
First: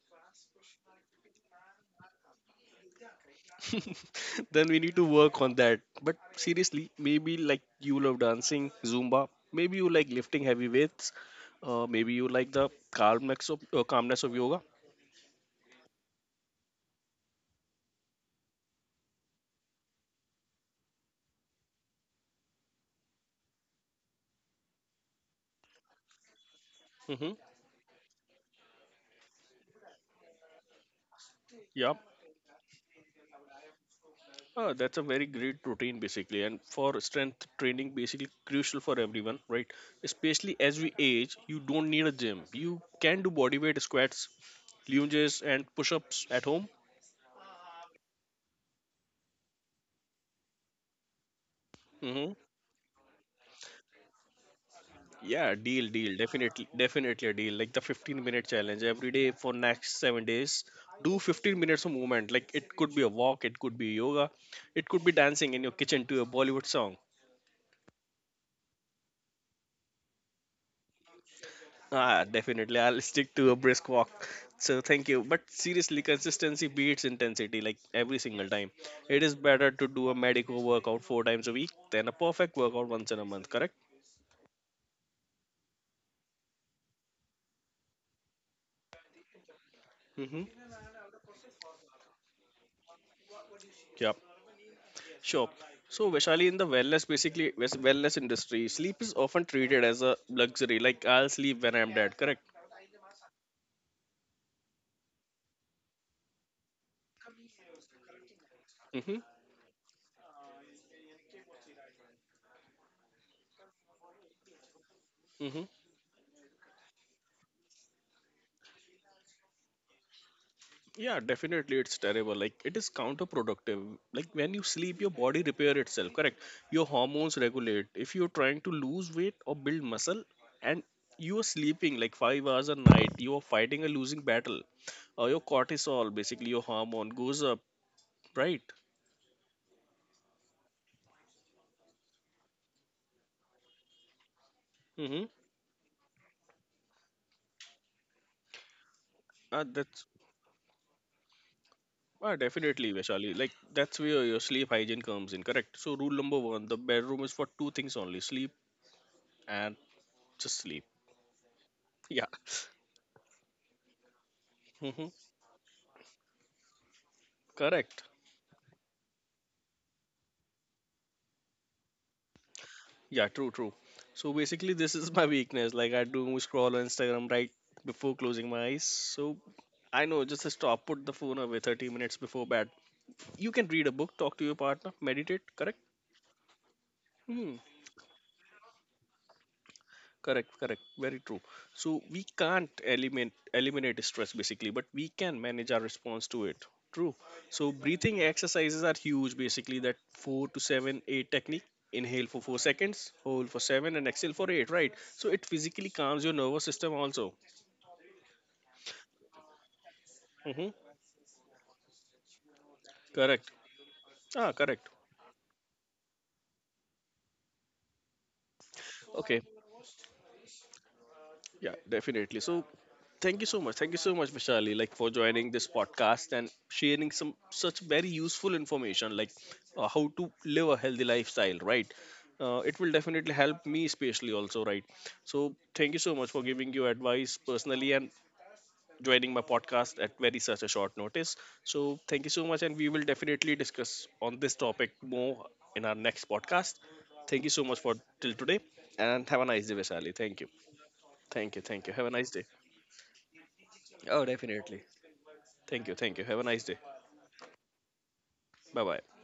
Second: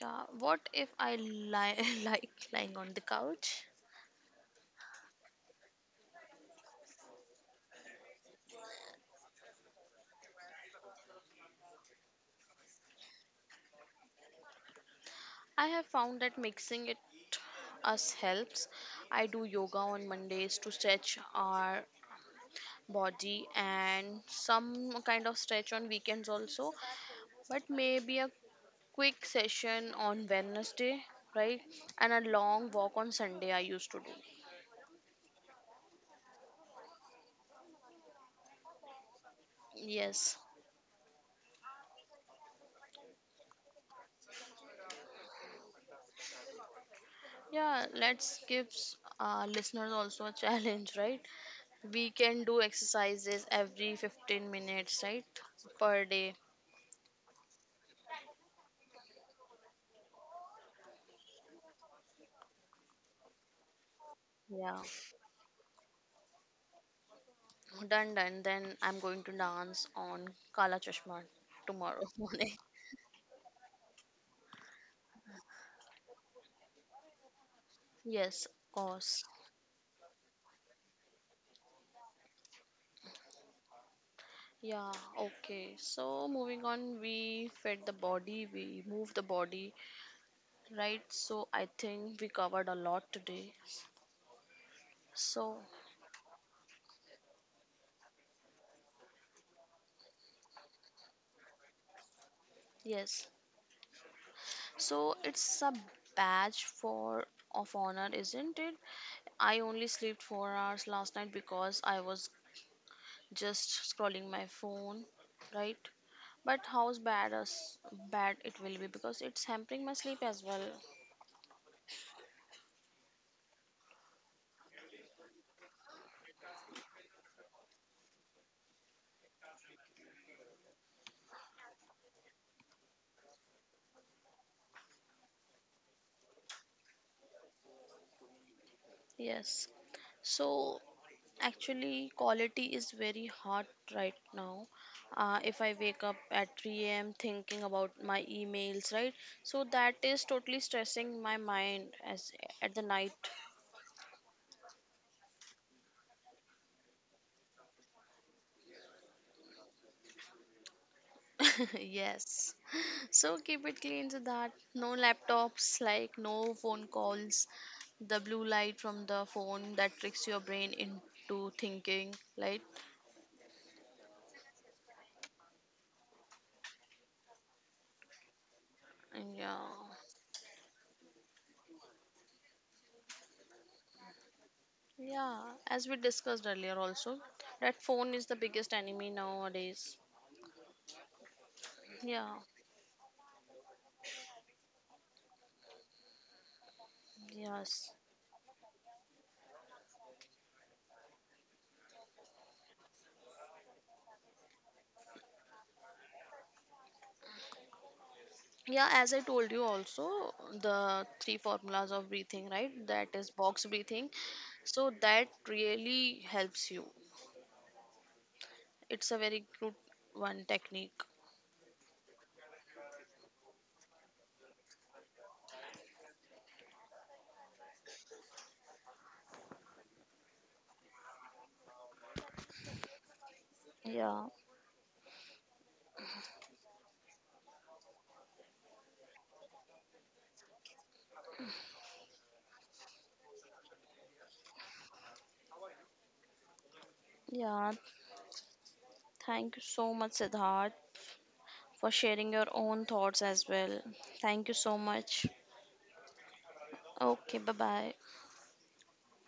S2: Yeah, what if I lie, like lying on the couch?
S1: Then we need to work on that. But seriously, maybe like you love dancing, Zumba. Maybe you like lifting heavy weights. Maybe you like the calmness of yoga.
S2: I have found that mixing it us helps. I do yoga on Mondays to stretch our body and some kind of stretch on weekends also,
S1: Mm-hmm.
S2: but maybe a quick session on Wednesday, right?
S1: Yeah,
S2: And a long walk on Sunday I used to do.
S1: that's a very great routine basically, and for strength training, basically crucial for everyone, right?
S2: Yes.
S1: Especially as we age, you don't need a gym. You can do body weight squats, lunges, and push-ups at home.
S2: Yeah, let's give our listeners also a challenge, right? We
S1: Mm-hmm.
S2: can do exercises every 15 minutes, right?
S1: Yeah, deal,
S2: Per
S1: deal.
S2: day.
S1: Definitely, definitely a deal. Like the 15-minute challenge every day for next 7 days. Do 15 minutes of movement. Like it could be a walk, it could be yoga,
S2: Yeah.
S1: it could be dancing in your kitchen to a Bollywood song.
S2: Done, done. Then I'm going to dance on Kala Chashma tomorrow
S1: Ah,
S2: morning.
S1: definitely. I'll stick to a brisk walk. So thank you. But seriously, consistency beats intensity like every
S2: Yes,
S1: single
S2: of
S1: time.
S2: course.
S1: It is better to do a medical workout 4 times a week than a perfect workout once in a month, correct?
S2: Yeah, okay. So moving on, we fed the body, we moved the body,
S1: Mm-hmm.
S2: right? So I think we covered a lot today.
S1: Yep. Sure.
S2: So,
S1: So, Vaishali, in the wellness, basically wellness industry, sleep is often treated as a luxury. Like I'll sleep when I'm dead. Correct.
S2: yes. So it's a badge for of honor, isn't it?
S1: Mm-hmm.
S2: I only slept 4 hours last night because I was just scrolling my phone,
S1: Mm-hmm.
S2: right? But how's bad as bad it will be, because it's hampering my sleep as well.
S1: Yeah, definitely, it's terrible. Like it is counterproductive. Like when you sleep, your body repair itself. Correct. Your hormones regulate. If you're trying to lose weight or build muscle, and you are sleeping like 5 hours a night, you are fighting a losing battle. Your cortisol, basically your hormone, goes up. Right.
S2: Yes. So actually, quality is very hard right now.
S1: Mm-hmm.
S2: If I wake up at 3 a.m. thinking about my emails, right? So that
S1: That's
S2: is totally stressing my mind as
S1: Ah,
S2: at the
S1: definitely,
S2: night.
S1: Vaishali. Like that's where your sleep hygiene comes in, correct? So rule number one, the bedroom is for two things only: sleep and just sleep. Yeah.
S2: Yes. So keep it clean, so that no
S1: Hmm.
S2: laptops, like no phone calls,
S1: Correct.
S2: the blue light from the phone that tricks your brain into thinking, right?
S1: Yeah, true, true. So basically, this is my weakness. Like I do scroll on Instagram right before closing my eyes.
S2: And
S1: So
S2: yeah,
S1: I know, just stop, put the phone away 30 minutes before bed. You can read a book, talk to your partner, meditate,
S2: yeah,
S1: correct?
S2: as we discussed earlier, also
S1: Hmm.
S2: that phone is the biggest enemy nowadays.
S1: Correct, correct. Very true. So we
S2: Yeah,
S1: can't eliminate stress basically, but we can manage our response to it. True. So
S2: yes.
S1: breathing exercises are huge basically, that four to seven, eight technique. Inhale for 4 seconds, hold for 7, and exhale for 8, right? So it physically calms your nervous system also.
S2: Yeah, as I told you also,
S1: Mm-hmm.
S2: the three formulas of breathing, right? That is
S1: Correct.
S2: box breathing.
S1: Ah,
S2: So
S1: correct.
S2: that really helps you. It's a
S1: Okay.
S2: very good one technique.
S1: Yeah, definitely. So, thank you so much. Thank you so much, Vishali, like for joining this podcast and sharing some such very useful information, like how to live a healthy lifestyle, right? It will definitely help me,
S2: Yeah.
S1: especially also, right? So, thank you so much for giving you advice personally and joining my podcast at very such a short notice. So, thank you so much, and we will definitely discuss on this topic more in our next podcast. Thank you so
S2: Yeah,
S1: much for till today, and have a
S2: thank you
S1: nice day,
S2: so much,
S1: Vishali. Thank you.
S2: Siddharth,
S1: Thank you.
S2: for
S1: Thank you. Have a
S2: sharing
S1: nice
S2: your
S1: day.
S2: own thoughts as well.
S1: Oh,
S2: Thank you so
S1: definitely.
S2: much.
S1: Thank you. Thank you. Have a nice day.
S2: Okay, bye bye.
S1: Bye bye.